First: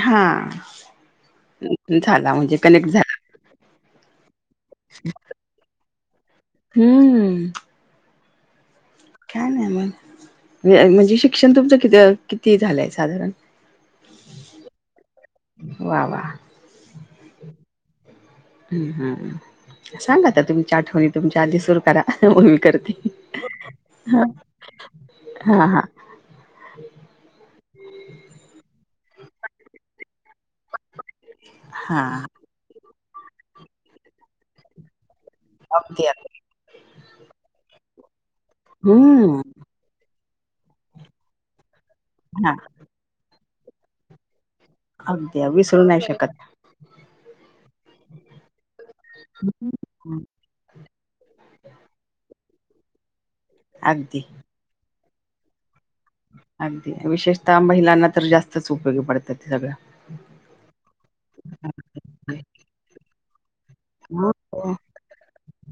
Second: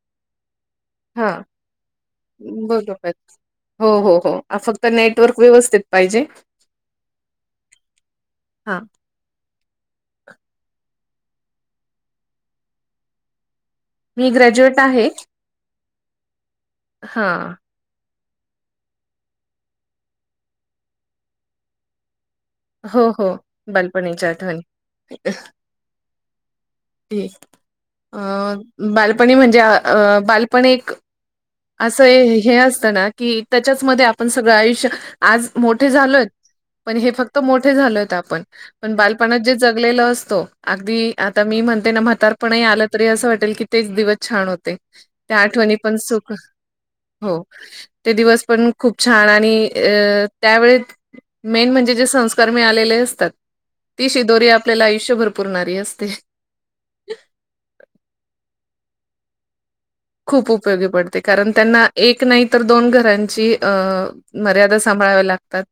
हा हा झाला म्हणजे कनेक्ट झाला. बरोबर हो हो हो असच नेटवर्क व्यवस्थित पाहिजे. हम्म! हा काय नाही मग म्हण म्हणजे शिक्षण तुमचं कि किती झालंय साधारण? मी ग्रॅज्युएट आहे. वा वा. हा! हम् हम् सांगा आता तुमच्या आठवणी तुमच्या आधी सुरू करा. मग मी करते हो हो बालपणीच्या आठवणी हा हा. अ बालपणी म्हणजे अ बाल पण एक हा असं हे असतं ना की त्याच्याचमध्ये आपण सगळं आयुष्य आज मोठे अगदी झालोयत अगदी पण हे फक्त मोठे झालोयत आपण पण हम्म बालपणात जे जगलेलो असतो अगदी आता मी म्हणते ना म्हातारपण हा ही आलं तरी असं वाटेल तेच दिवस छान होते त्या अगदी आठवणी विसरू पण नाही सुख शकत. हो ते दिवस पण खूप छान आणि अ त्यावेळी मेन म्हणजे जे संस्कार मिळालेले असतात ती अगदी शिदोरी आपल्याला आयुष्यभर पूरणारी असते. अगदी विशेषतः महिलांना तर जास्तच उपयोगी पडतात ते सगळं खूप उपयोगी पडते कारण त्यांना एक नाही तर दोन घरांची हो हो मर्यादा सां - भाळावी लागतात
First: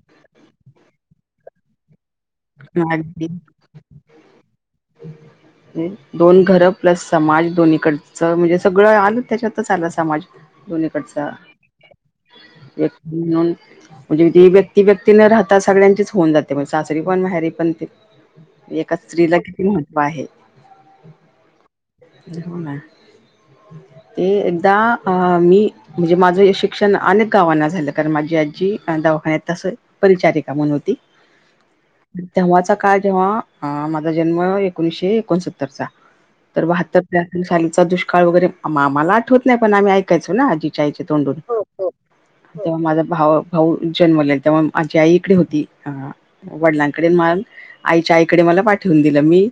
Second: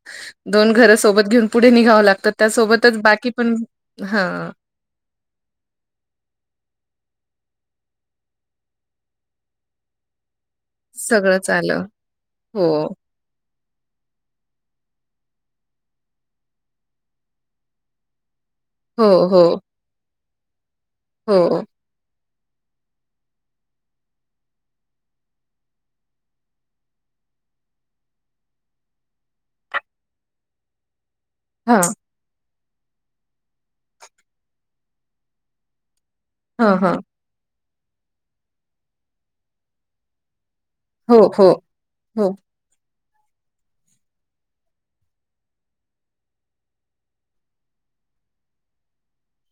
दोन घरं सोबत घेऊन पुढे निघाव लागत त्यासोबतच अगदी बाकी पण हा दोन घरं प्लस समाज दोन्हीकडचं म्हणजे सगळं आलं त्याच्यातच आला समाज दोनकडचा सगळंच आलं. हो, एक म्हणून म्हणजे जे व्यक्ती, व्यक्ती न राहता सगळ्यांचीच होऊन जाते म्हणजे सास री पण माहेरी पण ते एका हो, स्त्रीला हो, किती महत्त्व आहे. हो! हो ना! ते एकदा अ मी म्हणजे माझं हे शिक्षण अनेक गावांना झालं, कारण माझी आजी दवाखान्यात तसं परिचारिका म्हणून होती. हा! तेव्हाचा काळ जेव्हा, माझा जन्म एकोणीसशे एकोणसत्तरचा. तर हां, हां. बहात्तर-त्रहात्तर सालीचा दुष्काळ वगैरे, आम मला आठवत नाही पण आम्ही ऐकायचो ना आजी च्या आईच्या तोंडून. हो हो. तेव्हा माझा भाऊ, भाऊ जन्मले तेव्हा माझी आई इकडे होती, आ वडिलांकडे,, म आईच्या आईकडे मला पाठवून दिलं मी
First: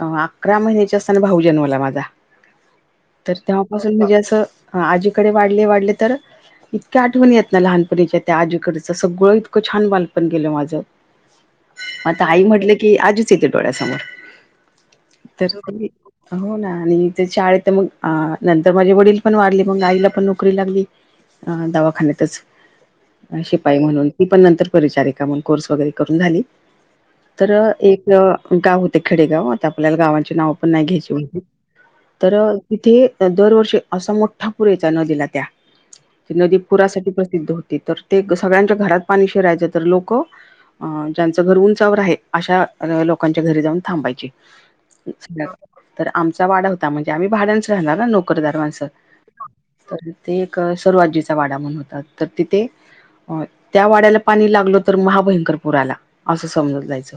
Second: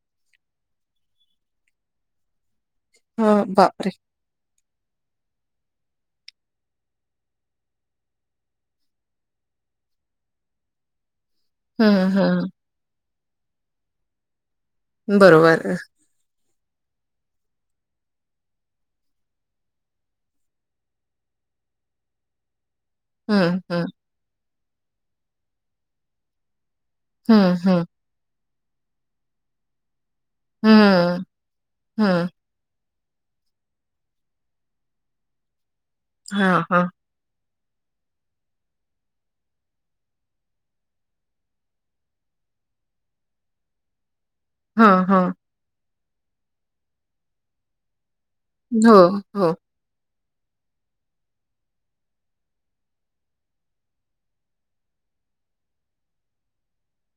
अ अकरा महिन्याची असताना भाऊ जन्मला माझा,, तर हां, बापरे! तेव्हापासून म्हणजे असं हा आजीकडे वाढले वाढले तर इतक्या आठवणी येत ना लहानपणीच्या त्या आजीकडचं सगळं इतकं छान बालपण गेलं माझं हं, मग आता आई हं. म्हटलं की आजीचं येते डोळ्यासमोर,, तर बरोबर. हो ना,, आणि शाळेत तर मग आ नंतर माझे वडील पण वारले, मग आईला पण नोकरी लागली. अ दवाखान्यातच. हं, शिपाई हं. म्हणून,, ती पण नंतर परिचारिका म्हणून कोर्स वगैरे करून झाली. तर, हं, हं. एक गाव होतं खेडेगाव त्या आपल्याला गावाची नावं पण नाही हं, घ्यायची,, हं. तरं तिथे दरवर्षी असा मोठा पुर यायचा नदीला त्या. ती नदी हां, हां. पुरासाठी प्रसिद्ध होती, तर ते सगळ्यांच्या घरात पाणी शिरायचं तर लोकं अ ज्यांचं घर उंचावर आहे, अशा लोकांच्या घरी जाऊन थांबायचे. हां, हां. तर आमचा वाडा होता, म्हणजे आम्ही भाड्यानच राहणार ना नोकरदार माणसं. हो, हो. तर ते एक सरूआजीचा वाडा म्हणून होता,, तर तिथे अं त्या वाड्याला पाणी लागलं तर महाभयंकर पुर आला,, असं समजत जायचं,,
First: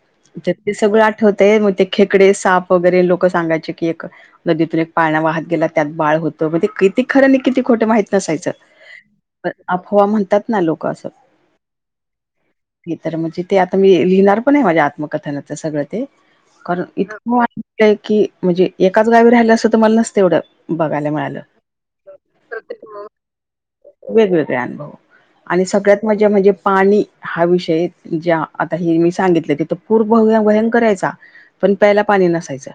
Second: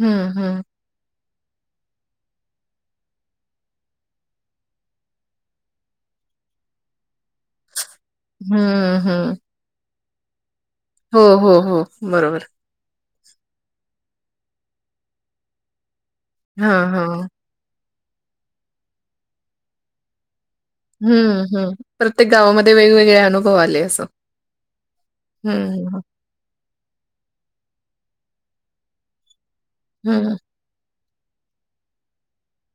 हं, तर हं. ते सगळं आठ होते, मग ते खेकडे साप वगैरे लोकं सांगायचे की एक नदीतून एक पाळणा वाहत गेला त्यात बाळ होतं,, मण ते किती खरं आणि किती खोटं माहित नसायचं,, हं, हं. अफवा म्हणतात ना लोकं असं हो हो हो बरोबर हे तर म्हणजे, ते आता मी लिहिणार पण आहे माझ्या आत्मकथनात सगळं ते, कारण हां, हां. इतकं की म्हजे, एकाच गावी राहिलो असतो तर मला नसतो एवढं बघायला मिळालं. हम्म हम्म,, प्रत्येक गावामध्ये वेगवेगळे अनुभव आले असं,. वेगवेगळे अनुभव आणि हं, हं. सगळ्यात मजे म्हजे पाणी हा विषय,, ज्या आता हे मी सांगितलं तिथं तर पूर हं. भयंकर यायचा. पण प्यायला पाणी नसायचं,,,,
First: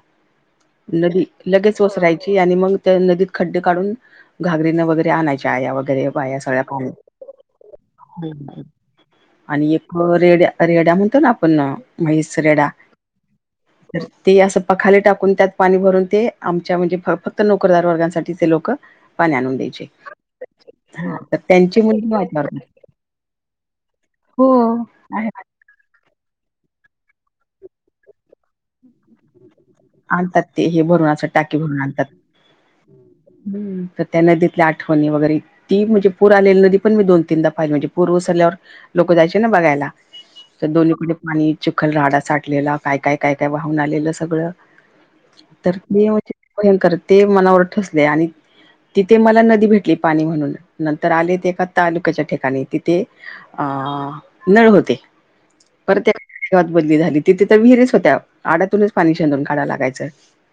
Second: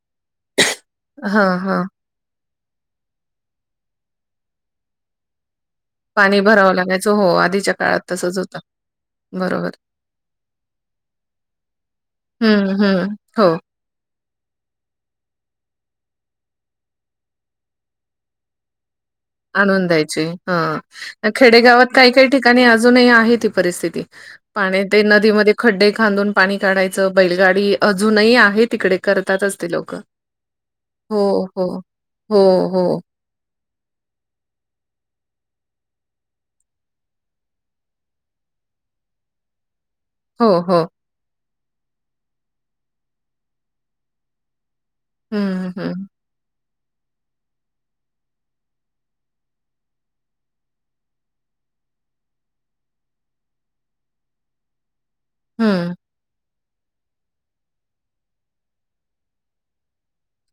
नदी हां, लगेच हां. वसरायची आणि मग त्या नदीत खड्डे काढून,, घागरीनं वगैरे आणायच आया वगैरे बाया पाणी सगळ्या भरावं पाणी लागायचं. हो, आधीच्या काळात तसंच होतं. बरोबर. आणि एक रेड्या, रेड्या म्हणतो ना आपण मैस रेडा हं, हं. हो. ते असं पखाले टाकून त्यात पाणी भरून, ते आमच्या म्हणजे फक्त नोकरदार वर्गांसाठी ते लोकं आणून द्यायचे,,, हां. तर त्यांची खेडेगावात मुलगी काही काही माझ्या ठिकाणी वर्गात अजूनही आहे ती परिस्थिती,, हो पाण्यात ते आहे नदीमध्ये खड्डे खांदून पाणी काढायचं,, बैलगाडी अजूनही आहे तिकडे, करतातच ते लोक, आणतात ते हे भरून असात, टाकीे भरून आणतात. हो, हो. हम्, त त्या नदीतल्या, आठवणी वगैरे ती म्हणजे, पूर आलेली नदी पण, मी दोन-तीनदा पाहिली, म्हणजे पूर ओसरल्यावर, लोकं जायचे ना, बघायला? हो, तर हो. दोन्हीकडे पाणी, चिखल राहडा साठलेला, काय- काय-काय-काय वाहून आलेलं, सगळं. हं, तर, हं. ते म्हणजे भयंकर, ते मनावर ठसलय, आणि तिथे मला नदी भेटली, पाणी म्हणून, नंतर आले, ते एका तालुक्याच्या ठिकाणी, तिथे अं, नळ होते. हं. परत एका [inaudible] वात बदली झाली, तिथे तर विहिरीच होत्या, आडातूनच पाणी शेंदून काडाय लागायचं.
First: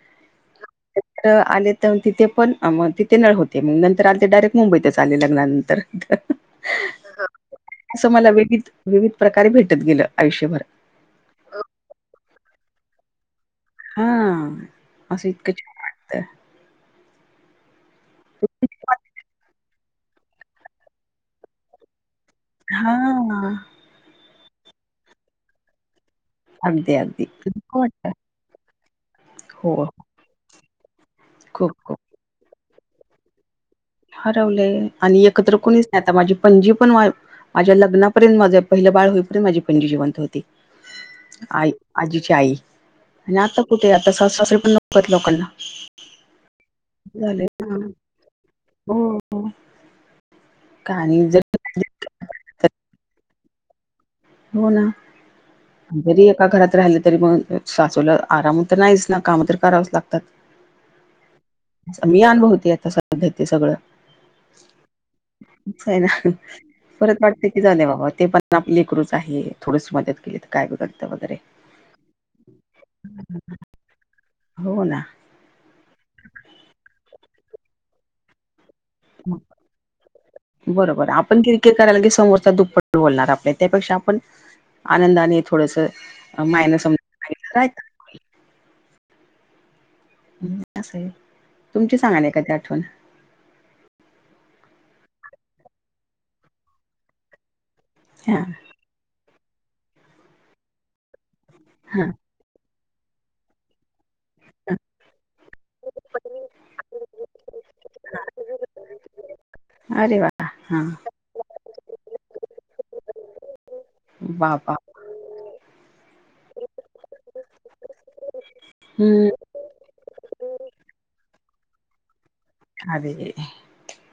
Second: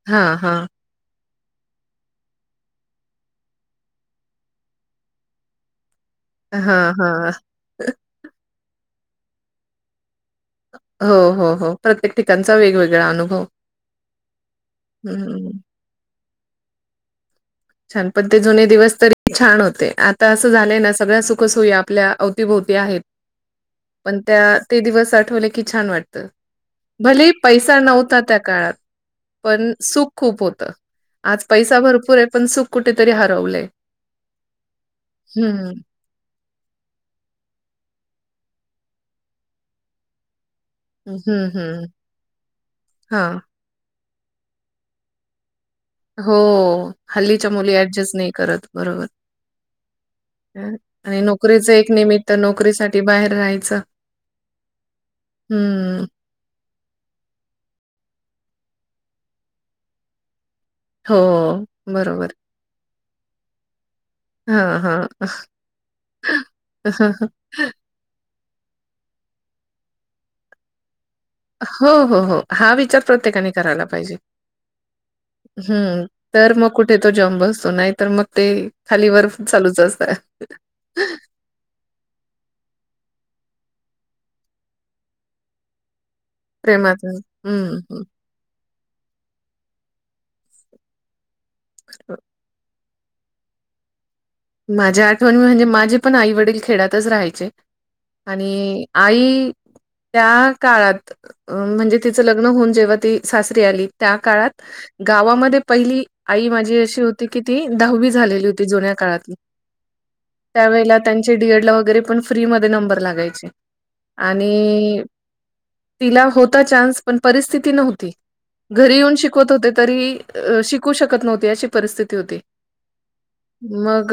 हा हा. [unintelligible] आले त, तिथे पण, अ म तिथे नळ होते, मग नंतर आले, ते डायरेक्ट मुंबईतच, आले लग्नानं तर. हं हं. असं मला, विविध-विविध प्रकारे भेटत गेलं, आयुष्यभर हो हो हो, प्रत्येक ठिकाणचा, वेग-वेगळा अनुभव. हां, असं इतकं हं. छान वाटतं. छान, पण ते जुने दिवस, तरी छान होते, आता असं झालंय ना, सगळ्या सुखसोई आपल्या अव ती भोवती आहेत, हा पण त्या, ते दिवस आठवले की, छान वाटतं. अगदी अगदी भलेही पैसा इतकं वाटतं नव्हता, त्या काळात, पण हो सुख खूप होत, आज खूप पैसा खूप भरपूर ये, पण सुख कुठेतरी हरवलंय. हरवलय आणि एकत्र हं. कूणीच [unintelligible] आता माझी पणजी पण, मा -माझ्या लग्नापर्यंत, माझ पहिलं बाळ होईपर्यंत, माझी पणजी जिवंत होती. हं, हं. आई-आजीची आई, आणि हां. आता कुठे आता, सासु-सासरे पण, नकोत लोकांना. हो, झाले हल्लीच्या मुली, ऍडजस्ट नही करत, बरोबर. हो का आणि जर नोकरीचं एक निमित्त, नोकरी साठी, बाहेर राहायचं. हो ना, हं, जरी एका घरात राहिलं, तरी मग सासूला आराम त नाहीच ना, काम तर करावंच लागतात. हो, मी बरोबर. अनुभवते, आता सध्या ते सगळं. हां, हां. असायना, परत वाटत की, जाऊदे बाबा, ते पण [unintelligible] आपली लेकरूच आहे, थोडस मदत केली, त काय बघलतं वगैरे? हो हो हो, हा विचार प्रत्येकाने, करायला पाहिजे. हो ना हम्म, तर मग कुठे, तो जम बसतो, नाही तर मग ते खालीवर चालूच असत. ते करायला की, समोरचा दुप्पट बोलणार, आपल्या त्यापेक्षा आपण, आनंदाने थोडंसं प्रेमाचं, हम्म हम्. ह्म असं, तुमची सांगा ना, एखादी आठवण. माझी आठवण म्हणजे, माझे पण आई-वडील खेड्यातच रहायचे, हा आणि आई, त्या काळात, म्हणजे तिचं ल ग्न होऊन, जेव्हा ती सासरी आली, त्या काळात गावामध्ये पहिली, आई माझी अशी होती की, ती दहावी झालेली होती, जुन्या काळातल. अरे वा! हा त्यावेळेला, त्यांचे डीएड ला, वगैरे पण, फ्री मध्ये नंबर लागायचे, बाबा आणि तिला होता चान्स, पण परिस्थिती नव्हती. घरी येऊन हम्म, शिकवत होते, तरी शिकू शकत नव्हती, अशी परिस्थिती होती. अरे रे रे. मग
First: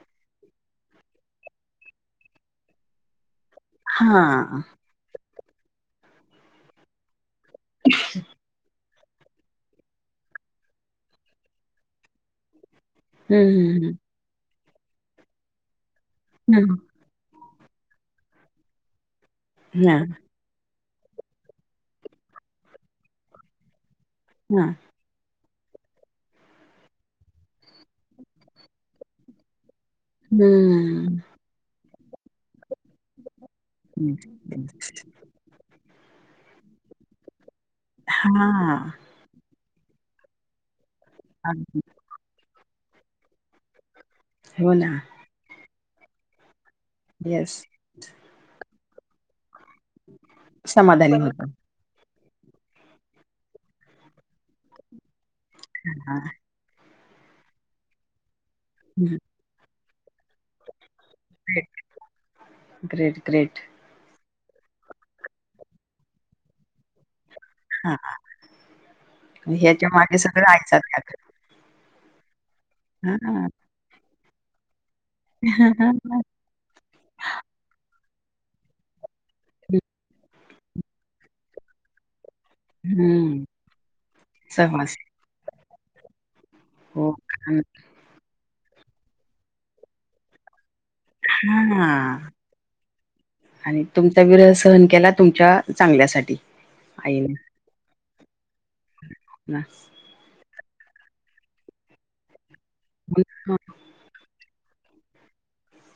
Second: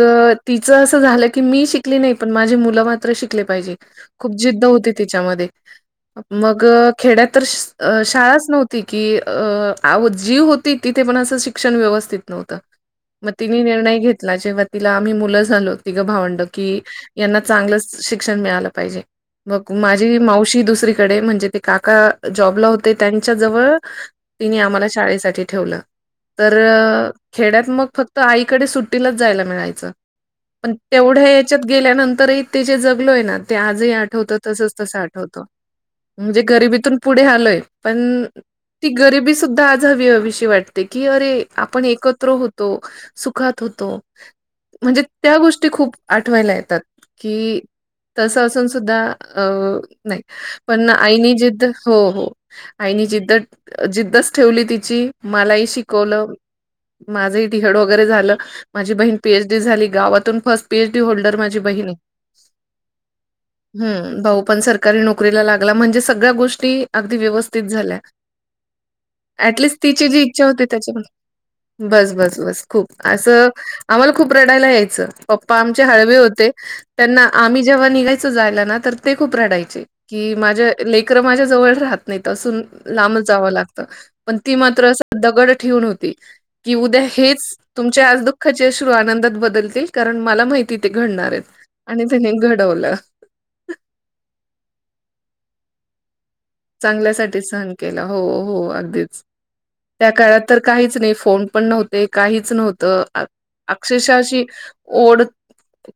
तिचं असं झालं की, मी शिकली नाही पण माझे मुलं मात्र शिकले पाहिजे. हा खूप हम्म, जिद्द होती तिच्यामध्ये. मग खेड्यात तर शाळाच नव्हती. की अ जी होती, तिथे पण असं शिक्षण व्यवस्थित नव्हतं. मग तिने हम्म, निर्णय घेतला, जेव्हा तिला आम्ही मुलं झालो तिघ भावंड हम्म. की यांना चांगलंच शिक्षण मिळालं पाहिजे. मग हम्म, हा माझी मावशी दुसरीकडे म्हणजे ते काका जॉबला होते. त्यांच्या जवळ तिने हा आम्हाला शाळेसाठी ठेवलं, तर खेड्यात मग फक्त आईकडे सुट्टीलाच जायला मिळायचं. पण हम्म. तेवढ्या याच्यात गेल्यानंतरही ते जे जगलोय ना. ते आजही आठवत तसच तस आठवत. म्हणजे गरिबीतून पुढे आलोय पण ती हां. गरिबी सुद्धा आज हवी-हवीशी वाटते की अरे आपण एकत्र होतो. सुखात होतो, हो ना. म्हणजे त्या गोष्टी खूप आठवायला येतात. कि येस. तस असून सुद्धा अ नाही. पण समाधानी आईनी होतो. जिद्द हो हो आईनी जिद्दत जिद्दच ठेवली तिची, मलाही शिकवलं. माझंही टिहड वगैरे झालं. माझी बहीण हं. पीएच डी झाली. गावातून फर्स्ट पीएच डी होल्डर माझी बहिण. Great, great. हम्म, भाऊ पण सरकारी नोकरीला लागला म्हणजे सगळ्या गोष्टी अगदी व्यवस्थित हां. झाल्या. ऍटलिस्ट ह्याच्या तिची मागे जी इच्छा सगळं होती, आईचाच त्याच्यामध्ये काका बस-बस-बस खूप हां. असं आम्हाला खूप रडायला यायचं, पप्पा आमचे हळवे होते. त्यांना आम्ही जेव्हा निघायचं जायलं ना, तर ते खूप रडायचे. कि माझ्या लेकरं माझ्या जवळ राहत नाहीत असून. लांब हं. जावं लागत, पण ती मात्र सहवास. अस दगड ठेवून होती. की उद्या हो. हेच तुमच्या आज दुःखाचे अश्रू आनंदात बदलतील. कारण मला माहित कि ते घडणार आहेत आणि हां. तिने घडवलं. आणि तुमचा विरह सहन केला तुमच्या चांगल्यासाठी. आईने चांगल्यासाठी सहन केलं, हो-हो अगदीच. ना. त्या काळात तर काहीच नाही, फोन पण नव्हते काहीच नव्हतं. अक्षरक्षः अशी ओढ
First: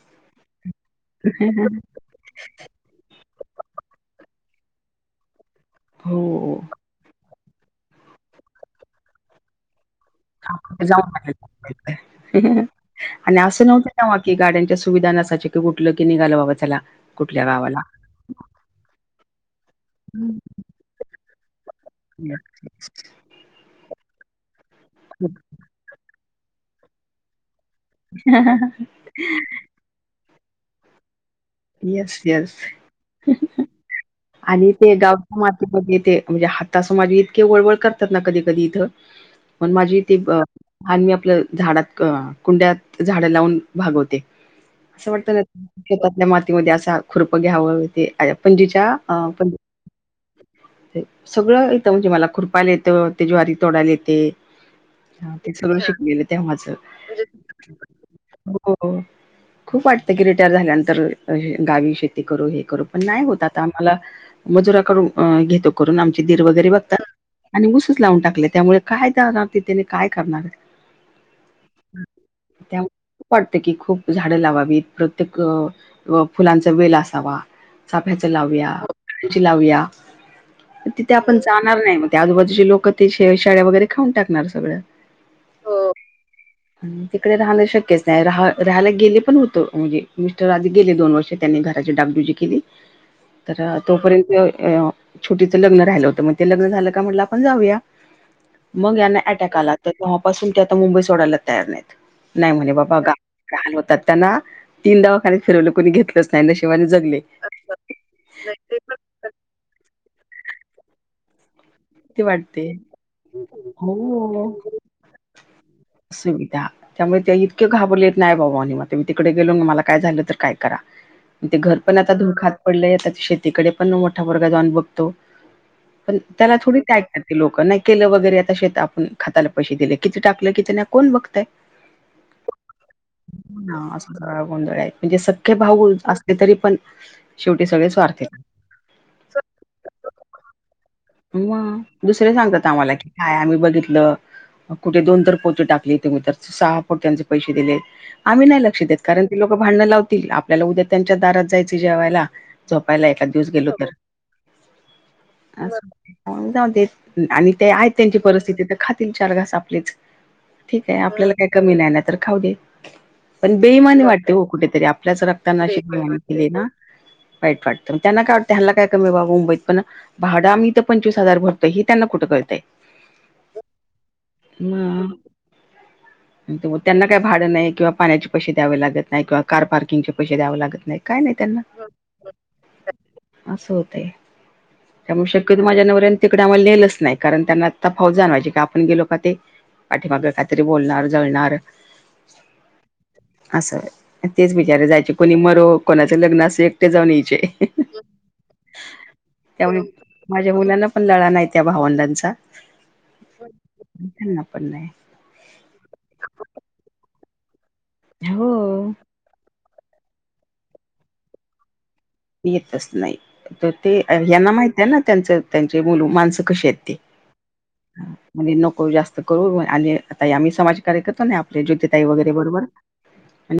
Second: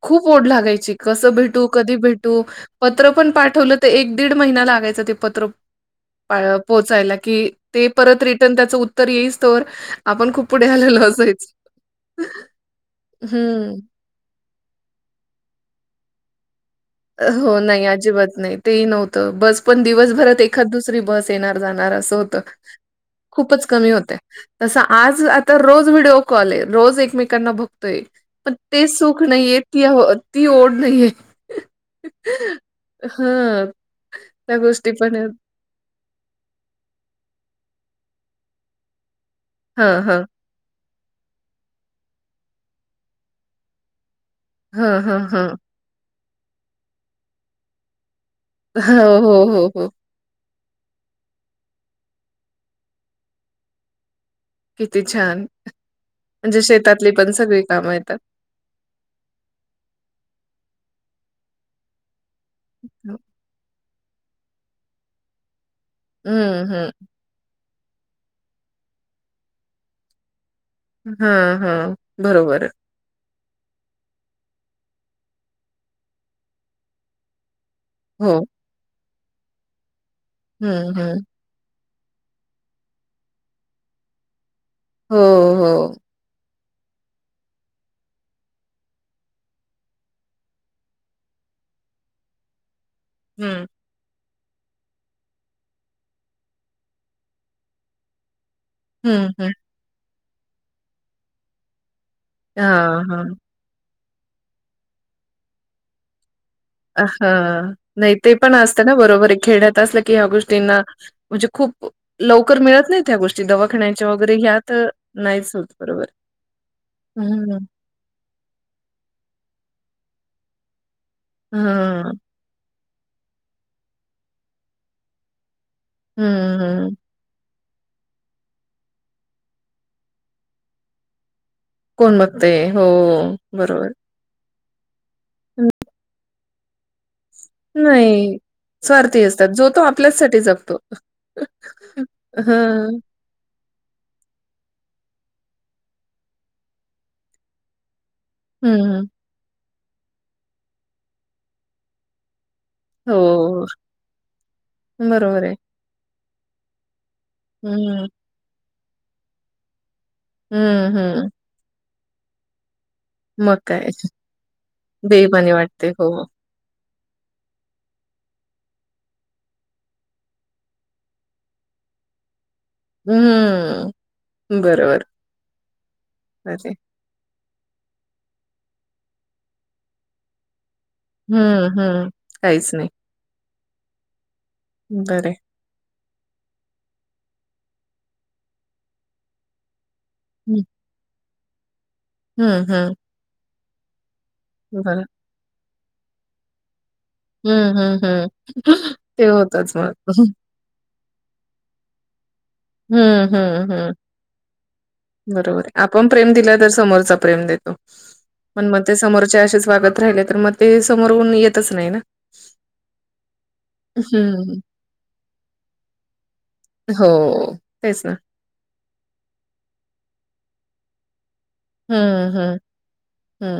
खूप ओढ लागायची. कसं भेटू, कधी भेटू पत्र पण पाठवलं तर एक दीड महिना लागायच, ते पत्र हो. पोहोचायला की ते परत रिटर्न त्याचं उत्तर येईस तोवर [unintelligible] हं. तेव्हा की गाड्यांच्या सुविधा नसायच, की उठलं की निघालं बाबां चला. कुठल्या हो गावाला. नाही अजिबात नाही तेही नव्हतं, बस पण दिवसभरात एखाद दुसरी बस येणार जाणार. असं होतं खुपच कमी होते, तसं आज आता रोज कॉलेय, रोज एकमेकांना बघतोय पण ते सुख नाहीये ती ती ओढ नाहीये. येस-येस. हा. आणि ते गावच्या मातीमध्ये ते म्हणजे हातासमाजे इतके वळवळ करतात, ना कधी कधी इथं मण माझी हां, ती हां. तहान मी आपलं झाडात, कुंड्यात झाडं लावून भागवते. हां, असं हां, वाटत ना हां. शेतातल्या मातीमध्ये असा खुरप घ्यावं, ते पणजीच्या हो, अ, हो, पण हो, हो. सगळं येतं म्हणजे मला खुरपायला येतं, ते ज्वारी तोडायला येते. किती हा छान. ते सगळं शिकलेलं म्हणजे तेव्हाचं. शेतातली पण सगळी कामं येतात. हो खूप वाटतं की, रिटायर झाल्यानंतर गावी ते करू, हे करू पण नाही होत आता आम्हाला मजुराकडून करून घेतो. करून आमचे दीर हं, वगैरे हं. बघतात आणि उसच लावून टाकले त्यामुळे काय जाणार तिथने आणि काय करणार. हा हा बरोबर. त्यामुळे खूप वाटते की खूप झाडं लावावीत प्रत्येक फुलांचा वेल असावा. चाफ्याच हो. लावूया, झेंडूची लाऊया हं, तिथे हं. आपण, जाणार नाही मग ते आजूबाजूचे लोक ते शे शाळे वगैरे खाऊन टाकणार सगळ. हो हो [unintelligible] तिकडे राहणं शक्यच नाही राहा राहायला गेले पण होत म्हणजे मिस्टर आधी गेले दोन वर्षे, त्यांनी घराची डागडुजी केली हं, तर, तोपर्यंत छोटीचं लग्न राहिलं होतं मग ते लग्न झालं का म्हटलं आपण जाऊया मग यांना हं, हं. अटॅक आला तर तेव्हापासून ते आता मुंबई सोडायला तयार नाहीत नाही म्हणे बाबा हां, ग- हां. हाल होतात त्यांना तीन दवाखाने फिरवलं कोणी घेतलंच नाही नशिबाने अ, जगले. हां. नाही ते पण असतं ना बरोबर आहे खेड्यात असलं की ह्या गोष्टींना म्हणजे खूप, ते लवकर वाटते. मिळत नाही त्या गोष्टी दवाखाण्याच्या वगैरे ह्या हो. तर नाहीच होत बरोबर. सुविधा त्यामुळे त्या हं, इतके घाबरले नाही बाबा म मी तिकडे गेलो आणि मला काय झालं तर काय करा ते घर पण आता हां. धूळ खात पडलय आता ते शेतीकडे पण मोठा पोरगा जाऊन बघतो पण त्याला हं, थोडी हं. ते लोक नाही केलं वैगेरे आता शेत आपण खताला पैसे दिले कितीं टाकलं किती नाही कोण बघतय. कोण बघतय हो बरोबर. हा असा सगळा गोंधळ आहे म्हणजे सख्खे हं. भाऊ असले तरी पण, शेवटी सगळे स्वार्थी नाही स्वार्थी असतात जो तो आपल्याचसाठी जगतो. मग दुसरे सांगतात आम्हाला हं, की काय आम्ही बघितलं. कुठे दोन तर पोती टाकली ते म तर सहा पोत्याचे पैसे दिले. आम्ही नाही लक्ष देत हं. कारण ते लोक भांडणं लावतील आपल्याला उद्या त्यांच्या दारात जायचे जेवायला झोपायला एका दिवस हो, गेलो तर बरोबर आहे. अस जाऊ देत. आणि ते आहेत हं, त्यांची परिस्थिती तर खातील चार घास आपलेच ठीक हं, आहे हं. आपल्याला काय कमी नाही नाय तर खाऊ दे. पण मग काय बेईमानी वाटते हो कुठेतरी आपल्याच बेईमानी रक्तना अशी वाटते. हो. बेमाईनी केली ना वाईट वाटतं, मग त्यांना काय वाटतं ह्यांना काय कमी बाबा मुंबईत पण भाडं आ् पंचवीस हजार भरतोय, हे त्यांना कुठं कळतंय. हम्म, बरोबर. मग अरे! त्यांना काय भाडं नाही किंवा पाण्याचे पैसे द्यावे लागत नाही किंवा कार पार्किंगचे पैसे द्यावे लागत नाही. काय नाही त्यांना हम्म, हम्म. काहीच नाही. असं होतंय. बरं त्यामुळे आहे. शक क्यतो माझ्या नवर्याने तिकडे आम्हाला न्हेलच नाही. कारण त्यांना तफावत जाणवायची की आपण गेलो का ते पाठीमाग काहीतरी बोलणार, जळणार. हम्म. हम्म. असं, तेच बिचारे जायचे. कोणी मरो, कोणाचं लग्नं असो, एकटे जाऊन यायचे. हम्म हम्म हम्म. ते होतंच त्यामुळे मग. माझ्या मुलांना पण लळा नाही त्या भावंडांचा. हम्म हम्म हम्म. हृयांना पण नाही. बरोबर आहे. आपण प्रेम दिल, तर समोरचा प्रेम देतो. हो. पण मग ते समोरचे असेच वागत राहिले तर, मग ते समोरुन येतच नाही ना. येतंच नाही. तर ते ह्यांना हं, माहित आहे ना, त्यांच त्यांचे मुलं, माणसं कशी आहेत ते? हो, तेच ना. म्हणली, नको जास्त करू. आणि आता आम्ही समाज कार्य करतो ना, आपले ज्योतीताई हं, वगैरे हं, बरोबर. हं.